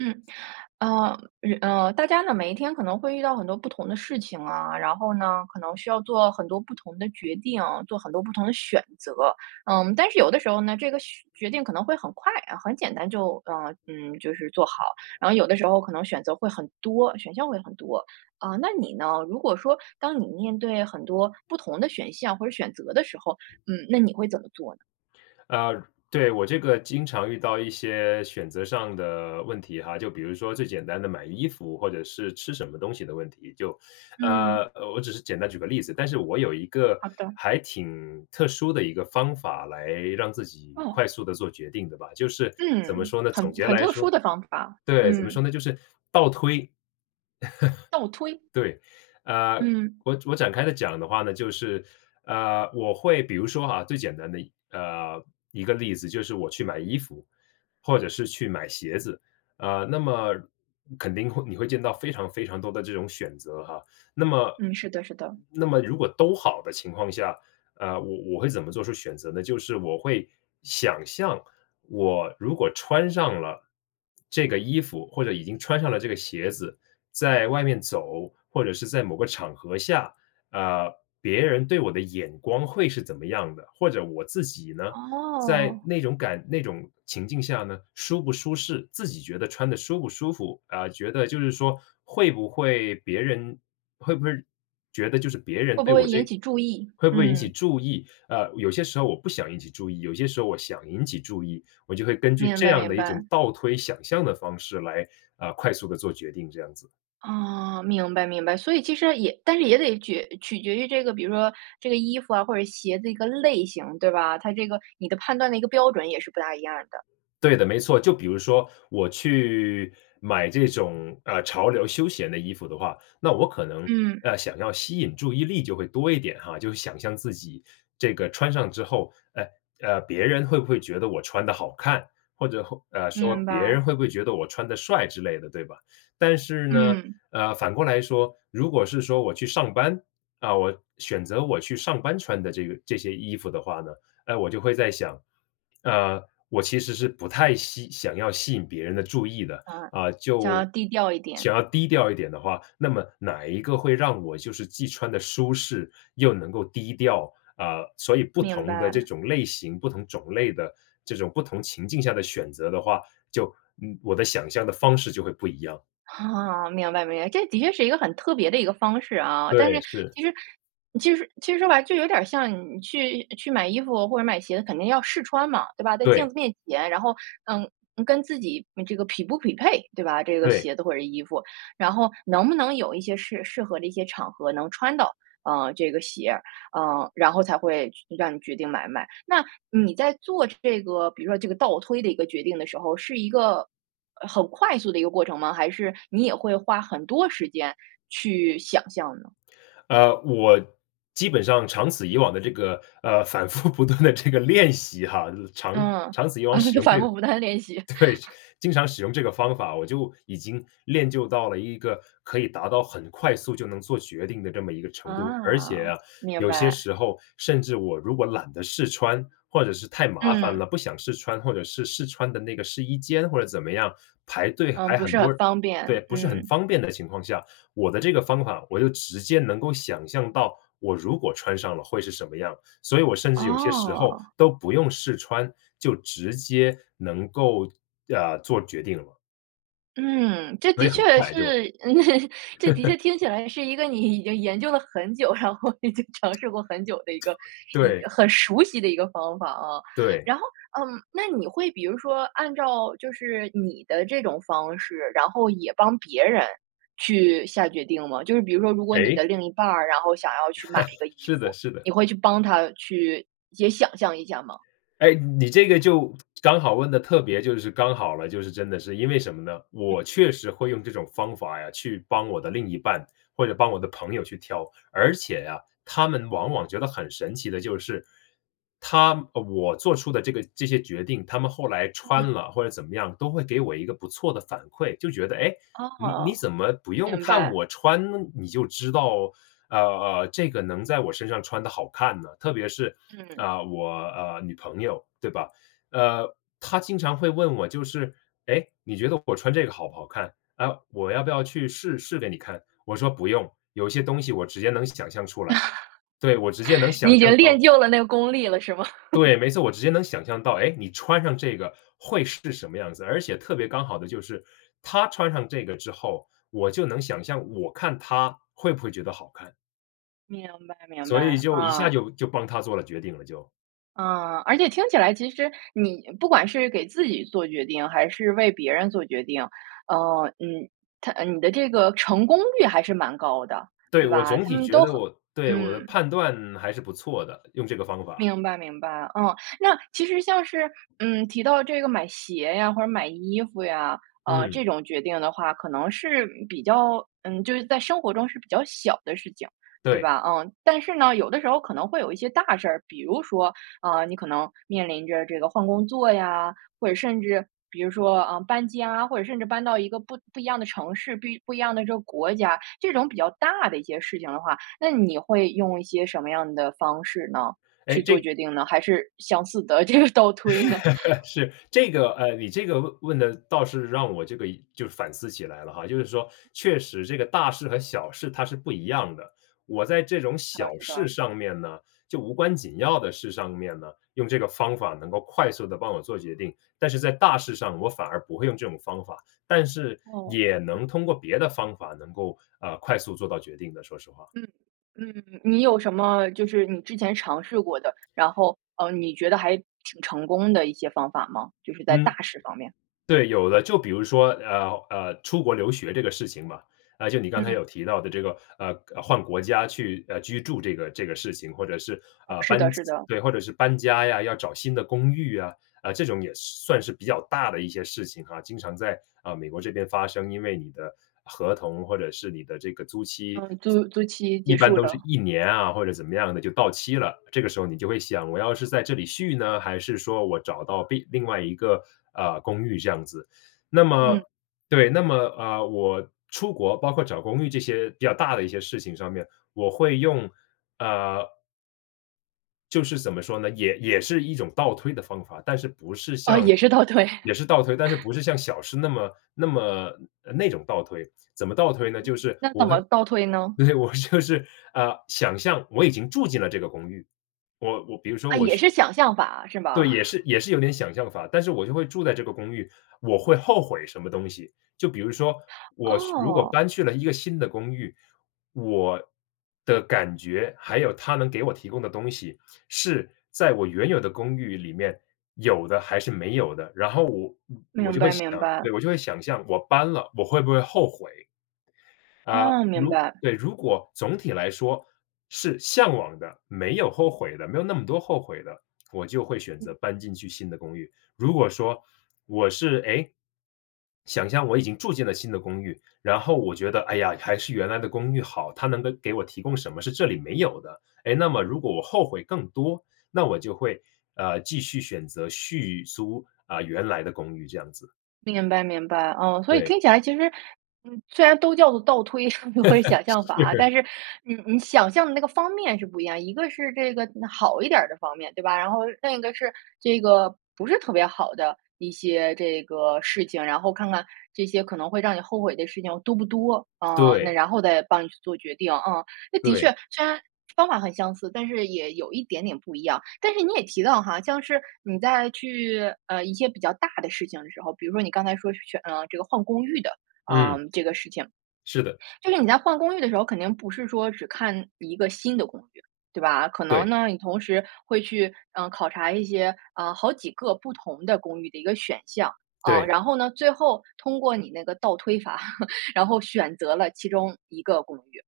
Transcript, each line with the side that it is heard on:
right: 嗯，呃，嗯，呃，大家呢每一天可能会遇到很多不同的事情啊。然后呢，可能需要做很多不同的决定、做很多不同的选择。嗯，但是有的时候呢，这个选决定可能会很快啊，很简单就呃，嗯，就是做好，然后有的时候可能选择会很多、选项会很多。啊，那你呢？如果说当你面对很多不同的选项或者选择的时候，嗯，那你会怎么做呢？
left: 呃，对，我这个经常遇到一些选择上的问题哈。就比如说最简单的买衣服或者是吃什么东西的问题，就
right: 嗯。
left: 呃，我只是简单举个例子。但是我有一个
right: 好的。
left: 还挺特殊的一个方法来让自己
right: 哦。
left: 快速地做决定的吧，就是怎么
right: 嗯，
left: 说呢，
right: 很
left: 总结
right: 很
left: 来
right: 特殊
left: 说
right: 的方法，
left: 对，怎么说
right: 嗯。
left: 呢？就是倒推。
right: 倒推？
left: 对，啊，
right: 嗯。
left: 我我展开地讲的话呢，就是呃，我会比如说哈，最简单的呃，一个例子就是我去买衣服或者是去买鞋子，啊，那么肯定会你会见到非常非常多的这种选择哈。那么，
right: 嗯，是的，是的。
left: 那么如果都好的情况下，呃，我我会怎么做出选择呢？就是我会想象我如果穿上了这个衣服或者已经穿上了这个鞋子在外面走，或者是在某个场合下，啊，别人对我的眼光会是怎么样的？或者我自己呢，在
right: 哦。
left: 那种感那种情境下呢，舒不舒适，自己觉得穿得舒不舒服？啊，觉得就是说会不会别人会不会觉得就是别人
right: 会不
left: 对我
right: 会引
left: 这
right: 起注意，
left: 会不会引起
right: 嗯。
left: 注意？呃，有些时候我不想引起注意，有些时候我想引起注意。我就会根据
right: 明
left: 这
right: 白，
left: 样
right: 明
left: 的一种
right: 白。
left: 倒推想象的方式来呃，快速地做决定，这样子。
right: 哦，明白，明白，所以其实也但是也得决取决于这个，比如说这个衣服啊或者鞋的一个类型对吧？它这个你的判断的一个标准也是不大一样儿的。
left: 对的，没错。就比如说我去买这种，呃，潮流休闲的衣服的话，那我可能，
right: 嗯。
left: 呃，想要吸引注意力就会多一点，哈，就想象自己这个穿上之后，哎，啊，别人会不会觉得我穿得好看或者或，呃，说
right: 明
left: 别
right: 白。
left: 人会不会觉得我穿得帅之类的对吧？但是呢，
right: 嗯。
left: 呃，反过来说，如果是说我去上班，呃，我选择我去上班穿的这个这些衣服的话呢，呃，我就会在想，呃，我其实是不太吸想要吸引别人的注意的，
right: 呃，
left: 呃，
right: 想要
left: 就
right: 低调一点。
left: 想要低调一点的话，那么哪一个会让我就是既穿得舒适又能够低调，啊，所以不
right: 明
left: 同的这
right: 白。
left: 种类型、不同种类的这种不同情境下的选择的话，就嗯我的想象的方式就会不一样。
right: 啊，明白，明白，这的确是一个很特别的一个方式啊。但是
left: 对，是。
right: 其实其实其实说白，就有点儿像你去去买衣服或者买鞋子，肯定要试穿嘛，对吧？在镜
left: 对。
right: 子面前，然后，嗯，跟自己嗯这个匹不匹配，对吧？这个
left: 对。
right: 鞋子或者是衣服，然后能不能有一些适适合的一些场合能穿到，呃，这个鞋儿，呃，然后才会让你决定买不买，那你在做这个比如说，这个倒推的一个决定的时候，是一个呃，很快速的一个过程吗？还是你也会花很多时间去想象呢？
left: 呃，我基本上长此以往的这个，呃，反复不断地这个练习哈，长
right: 嗯，
left: 长此以往使 用
right: 反
left: 这个对，
right: 复不断地练习。
left: 经常使用这个方法，我就已经练就到了一个可以达到很快速就能做决定的这么一个程度。而且
right: 啊，
left: 啊，
right: 明
left: 有些
right: 白。
left: 时候甚至我如果懒得试穿，或者是太麻烦了
right: 嗯。
left: 不想试穿，或者是试穿的那个试衣间或者怎么样，排队
right: 嗯，
left: 排
right: 不
left: 很
right: 是
left: 多
right: 很
left: 人
right: 方
left: 对，
right: 便，
left: 不是很
right: 嗯。
left: 方便的情况下，我的这个方法我就直接能够想象到我如果穿上了会是什么样，所以我甚至有些时候
right: 哦。
left: 都不用试穿，就直接能够呃，做决定了。
right: 嗯，这
left: 所
right: 的
left: 以很
right: 确是，
left: 快就
right: 这的确 听起来也是一个你已经研究了很久，然后已经尝试过很久的一个
left: 对。
right: 一
left: 对。
right: 很熟悉的一个方法啊。
left: 对。
right: 然后嗯，那你会比如说按照就是你的这种方式，然后也帮别人去下决定吗？就是比如说如果你的
left: 诶？
right: 另一半儿，然后想要去买一个 衣
left: 是的，
right: 服，
left: 是的。
right: 你会去帮她去也想象一下吗？
left: 哎，你这个就刚好问得特别就是刚好了，就是真的是，因为什么呢？
right: 嗯。
left: 我确实会用这种方法呀，去帮我的另一半，或者帮我的朋友去挑，而且呀，他们往往觉得很神奇的就是，他啊，我做出的这个这些决定，他们后来穿
right: 嗯。
left: 了或者怎么样都会给我一个不错的反馈，就觉得：“诶，你你
right: 哦，
left: 怎么不用
right: 明
left: 看
right: 白。
left: 我穿呢，你就知道呃，呃，这个能在我身上穿得好看呢？”特别是
right: 嗯。
left: 啊我啊女朋友，对吧？呃，她经常会问我就是：“诶，你觉得我穿这个好不好看？啊，我要不要去试试给你看？”我说：“不用，有些东西我直接能想象出来。”对，我直接能
right: 你
left: 想
right: 已
left: 象
right: 经练
left: 到
right: 就了那个功力了，是吗？
left: 对，没错，我直接能想象到，哎，你穿上这个会是什么样子。而且特别刚好的就是她穿上这个之后，我就能想象我看她会不会觉得好看。
right: 明白，明白，
left: 所以就一
right: 啊。
left: 下就就帮她做了决定了就。
right: 嗯，而且听起来其实你不管是给自己做决定，还是为别人做决定。呃，嗯，它呃，你的这个成功率还是蛮高的，
left: 对，
right: 对
left: 我
right: 吧？
left: 总
right: 他
left: 体
right: 们
left: 觉
right: 都
left: 得
right: 很
left: 我对，我的
right: 嗯。
left: 判断还是不错的，用这个方法。
right: 明白，明白，嗯，那其实像是嗯，提到这个买鞋呀，或者买衣服呀，呃，
left: 嗯。
right: 这种决定的话可能是比较嗯，就是在生活中是比较小的事情，对
left: 对。
right: 吧？嗯，但是呢，有的时候可能会有一些大事儿，比如说，啊，你可能面临着这个换工作呀，或者甚至比如说啊搬家，或者甚至搬到一个不不一样的城市，不不一样的这个国家，这种比较大的一些事情的话，那你会用一些什么样的方式呢？去
left: 诶，这
right: 做决定呢？还是相似的这个倒推呢？
left: 是。这个呃，你这个问问的倒是让我这个就是反思起来了哈，就是说确实这个大事和小事它是不一样的。我在这种
right: 嗯，
left: 小
right: 是
left: 事
right: 的。
left: 上面呢，就无关紧要的事上面呢，用这个方法能够快速地帮我做决定，但是在大事上，我反而不会用这种方法，但是
right: 哦，
left: 也
right: 嗯。
left: 能通过别的方法能够，呃，快速做到决定的说实话。
right: 嗯，嗯。你有什么就是你之前尝试过的，然后呃，你觉得还挺成功的一些方法吗？就是在
left: 嗯。
right: 大事方面。
left: 对，有的，就比如说呃，呃，出国留学这个事情嘛。啊，就你刚才
right: 嗯。
left: 有提到的这个呃，换国家去呃，居住这个这个事情，或者是
right: 哦，
left: 啊
right: 是的，
left: 搬
right: 是的。
left: 叽或者是搬家呀，要找新的公寓啊，啊，这种也算是比较大的一些事情哈，经常在啊美国这边发生。因为你的合同或者是你的这个租期，
right: 嗯，租租期
left: 一
right: 结
left: 般
right: 束
left: 都是
right: 了。
left: 1年啊，或者怎么样的就到期了。这个时候你就会想我要是在这里续呢？还是说我找到另另外一个呃，公寓这样子。那么
right: 嗯。
left: 对，那么呃，我出国包括找公寓这些比较大的一些事情上面，我会用，啊就是怎么说呢，也也是一种倒推的方法，但是不是
right: 哦，
left: 像
right: 也是倒推。
left: 也是倒推，但是不是像小事那么那么那种倒推，怎么倒推呢？就是
right: 那
left: 我
right: 怎
left: 会
right: 么倒推呢？
left: 对，我说的是呃，想象我已经住进了这个公寓，我我比如说
right: 啊，
left: 我
right: 也
left: 去
right: 是想象法，是
left: 对，也
right: 吧？
left: 是也是有点想象法，但是我就会住在这个公寓，我会后悔什么东西？就比如说我去如果
right: 哦。
left: 搬去了一个新的公寓，我的感觉还有它能给我提供的东西，是在我原有的公寓里面有的还是没有的。然后我我
right: 明
left: 就会
right: 白，
left: 想
right: 明白。
left: 对，我就会想象我搬了，我会不会后悔？啊，
right: 哦，明
left: 如
right: 白。
left: 对，如果总体来说是向往的，没有后悔的没有那么多后悔的，我就会选
right: 嗯。
left: 择搬进去新的公寓。如果说我是哎，想象我已经住进了新的公寓，然后我觉得，哎呀，还是原来的公寓好，它能给给我提供什么是这里没有的。哎，那么如果我后悔更多，那我就会呃，继续选择续租啊原来的公寓这样子。
right: 明白，明白。啊，所以
left: 对。
right: 听起来其实，虽然都叫做倒推，或者想象法 啊，
left: 是。
right: 但是，嗯，你想象的那个方面是不一样。一个是这个好一点儿的方面，对吧？然后另一个是，这个不是特别好的一些这个事情，然后看看这些可能会让你后悔的事情多不多，啊，那
left: 对。
right: 然后再帮你去做决定啊。那的确，
left: 对。
right: 虽然方法很相似，但是也有一点点不一样，但是你也提到哈，像是你在去，呃，一些比较大的事情的时候，比如说你刚才说是去嗯，这个换公寓的，啊，
left: 嗯。
right: 这个事情。
left: 是的。
right: 就是你在换公寓的时候，肯定不是说只看一个新的公寓，对吧，可能
left: 对。
right: 呢，你同时会去，呃，考察一些，啊，好几个不同的公寓的一个选项。啊，
left: 对。
right: 然后呢，最后通过你那个倒推法，然后选择了其中一个公寓，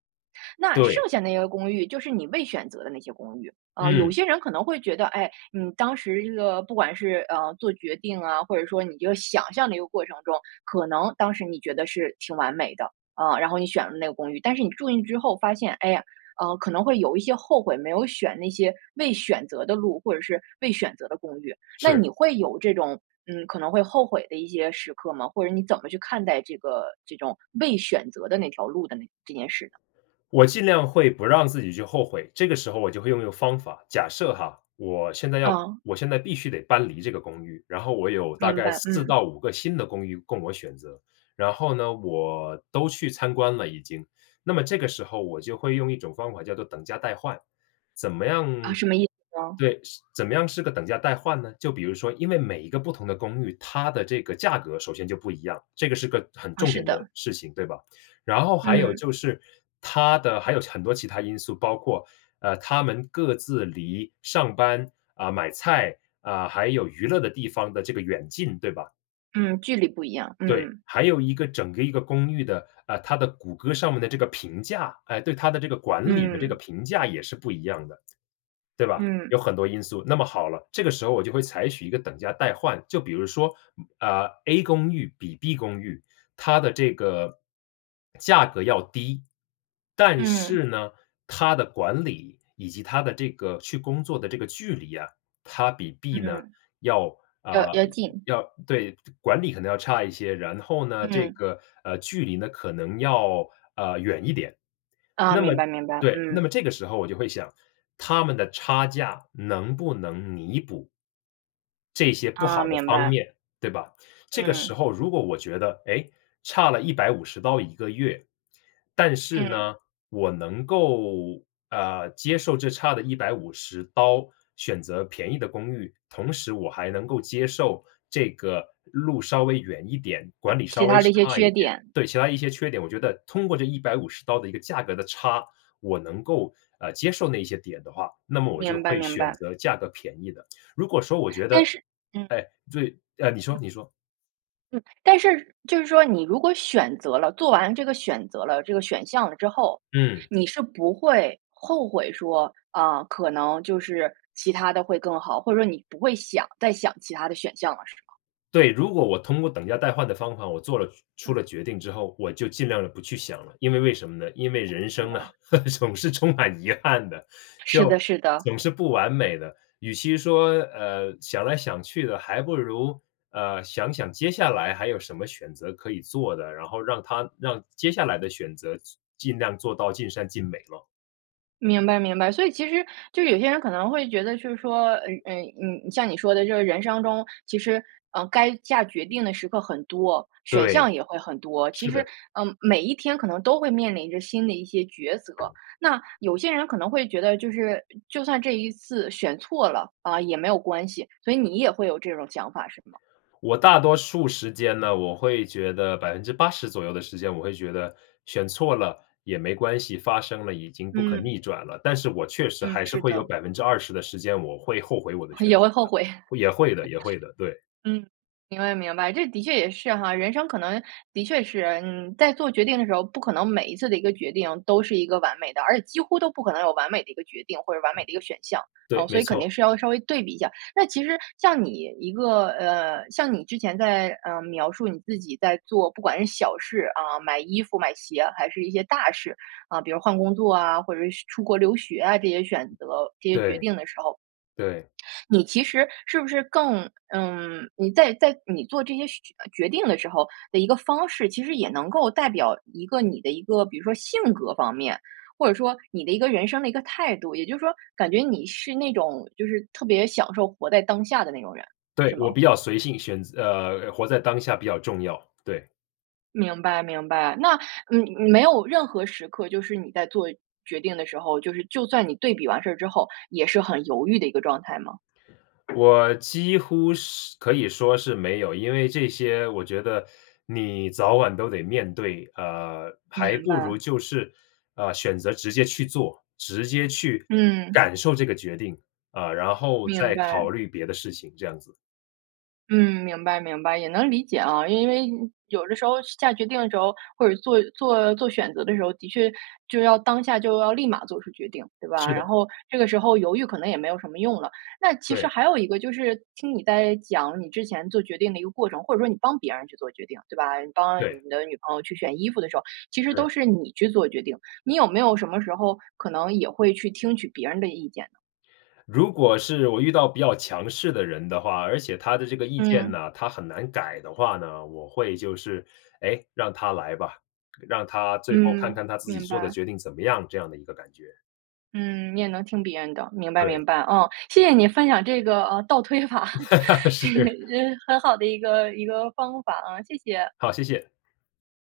right: 那剩
left: 对。
right: 下那个公寓，就是你未选择的那些公寓。啊，有
left: 嗯。
right: 些人可能会觉得，哎，你当时这个不管是，呃，做决定啊，或者说你这个想象的一个过程中，可能当时你觉得是挺完美的，啊，然后你选了那个公寓，但是你住进去之后发现，哎呀，呃，可能会有一些后悔，没有选那些未选择的路，或者是未选择的公寓。那你
left: 是。
right: 会有这种，嗯，可能会后悔的一些时刻吗，或者你怎么去看待这个这种未选择的那条路的那这件事呢？
left: 我尽量会不让自己去后悔，这个时候我就会用一个方法。假设哈，我现在要
right: 嗯。
left: 我现在必须得搬离这个公寓，然后我有大
right: 明
left: 概
right: 白，
left: 4
right: 嗯。
left: 到5个新的公寓供我选择，然后呢，我都去参观了已经。那么这个时候，我就会用一种方法叫做等价代换。怎么
right: 啊，
left: 样
right: 什么意思呢？
left: 对，是怎么样是个等价代换呢？就比如说，因为每一个不同的公寓，它的这个价格首先就不一样，这个是个很
right: 啊，
left: 重
right: 是
left: 点的
right: 的。
left: 事情，对吧？然后还有
right: 嗯。
left: 就是，它的还有很多其他因素，包括，呃，它们各自离上班，啊，买菜，啊，还有娱乐的地方的这个远近，对吧？
right: 嗯，距离不一样，
left: 对，
right: 嗯。
left: 还有一个整个一个公寓的啊，它的谷歌上面的这个评价，哎，对它的这个管理的这个
right: 嗯。
left: 评价也是不一样的，对吧？
right: 嗯。
left: 有很多因素。那么好了，这个时候我就会采取一个等价代换，就比如说，啊 A 公寓比 B 公寓，它的这个 价格要低，但
right: 嗯。
left: 是呢，它的管理以及它的这个去工作的这个距离呀，它比 B 呢
right: 嗯。
left: 要
right: 又
left: 呃，
right: 又近。
left: 要对，管理可能要差一些，然后呢，这
right: 嗯。
left: 个呃距离呢可能要呃远一点。
right: 啊，
left: 那么
right: 明白，明白，
left: 对，那
right: 嗯。
left: 么这个时候我就会想，它们的差价能不能弥补。这些不
right: 啊，
left: 好的
right: 明
left: 方
right: 白。
left: 面，对吧？这个
right: 嗯。
left: 时候如果我觉得，哎，差了$1501个月，但是
right: 嗯。
left: 呢，我能够呃，接受这差的$150选择便宜的公寓，同时我还能够接受这个路稍微远一点，管理稍
right: 其
left: 微
right: 他的一些
left: 差一
right: 缺
left: 点
right: 点。
left: 对，其他一些缺点，我觉得通过这$150的一个价格的差，我能够呃接受那些点的话，那么我就
right: 明白，
left: 会
right: 明
left: 选
right: 白。
left: 择价格便宜的。如果说我觉
right: 但
left: 得
right: 是，嗯。
left: 哎，对呃，你说，
right: 嗯。
left: 你说。
right: 嗯，但是就是说你如果选择了做完这个选择了这个选项了之后，
left: 嗯。
right: 你是不会后悔说，啊，可能就是其它的会更好。或者说你不会想再想其它的选项了是吗？
left: 对，如果我通过等价代换的方法，我做了出
right: 嗯。
left: 了决定之后，我就尽量地不去想了。因为为什么呢？因为
right: 哦，
left: 人
right: 明
left: 生啊，
right: 白。
left: 总是充满遗憾的，
right: 是
left: 就
right: 的，是的。
left: 总是不完美的。与其说呃，想来想去的，还不如呃想想接下来还有什么选择可以做的，然后让它让接下来的选择做尽量做到尽善尽美么。
right: 明白，明白。所以其实就有些人可能会觉得就是说，呃，呃，嗯，像你说的这个人生中，其实嗯，该下决定的时刻很多，选项
left: 对，
right: 也会很多。其
left: 是
right: 实
left: 的。
right: 嗯每一天可能都会面临着新的一些抉择，那有些人可能会觉得就是就算这一次选错了，啊，也没有关系，所以你也会有这种想法是吗？
left: 我大多数时间呢，我会觉得80%左右的时间我会觉得选错了也没关系，发生了已经不可
right: 嗯。
left: 逆转了。但是我确实
right: 嗯，
left: 还是
right: 是
left: 会有
right: 的。
left: 20%的时间，我会后悔我的选
right: 也
left: 择
right: 会后
left: 的。
right: 悔。
left: 也会的，也会的，对。
right: 嗯，明白，明白，这的确也是哈。人生可能的确是嗯，在做决定的时候，不可能每一次的一个决定都是一个完美的，而且几乎都不可能有完美的一个决定或者完美的一个选项。
left: 对，
right: 嗯，所
left: 没
right: 以肯定
left: 错。
right: 是要稍微对比一下。那其实像你一个呃，像你之前在呃，描述你自己在做，不管是小事啊，买衣服买鞋还是一些大事，啊，比如换工作啊，或者是出国留学啊这些选择，这些决
left: 对，
right: 定的时候。
left: 对。
right: 你其实是不是更嗯，你在在你做这些选决定的时候的一个方式，其实也能够代表一个你的一个比如说性格方面，或者说你的一个人生的一个态度。也就是说感觉你是那种就是特别享受活在当下的那种人，
left: 对，
right: 是吗？
left: 我比较随性，选择呃，活在当下比较重要，对。
right: 明白，明白。那你你没有任何时刻，就是你在做决定的时候，就是就算你对比完事儿之后，也是很犹豫的一个状态吗？
left: 我几乎是可以说是没有。因为这些我觉得你早晚都得面对，呃，还
right: 明
left: 不
right: 白。
left: 如就是呃，选择直接去做，直接去
right: 嗯。
left: 感受这个决定，啊，然后
right: 明
left: 再考
right: 白。
left: 虑别的事情，这样子。
right: 嗯，明白，明白。也能理解啊，因为有的时候下决定的时候或者做做做选择的时候，的确就要当下就要立马做出决定，对吧？
left: 是
right: 然
left: 的。
right: 后这个时候犹豫可能也没有什么用了。那其实
left: 对。
right: 还有一个就是听你在讲你之前做决定的一个过程，或者说你帮别人去做决定，对吧？你帮
left: 对。
right: 你的女朋友去选衣服的时候，其实
left: 是。
right: 都是你去做决定。你有没有什么时候可能也会去听取别人的意见呢？
left: 如果是我遇到比较强势的人的话，而且他的这个意见
right: 嗯。
left: 呢，他很难改的话呢，我会就是，哎，让他来吧，让他最后看
right: 嗯，
left: 看他自己
right: 明
left: 做的
right: 白。
left: 决定怎么样这样的一个感觉。
right: 嗯，你也能听别人的，明白，
left: 对。
right: 明白，嗯。谢谢你分享这个啊倒推法，这是
left: 是。
right: 很好的一个一个方法啊，谢谢。
left: 好，谢谢。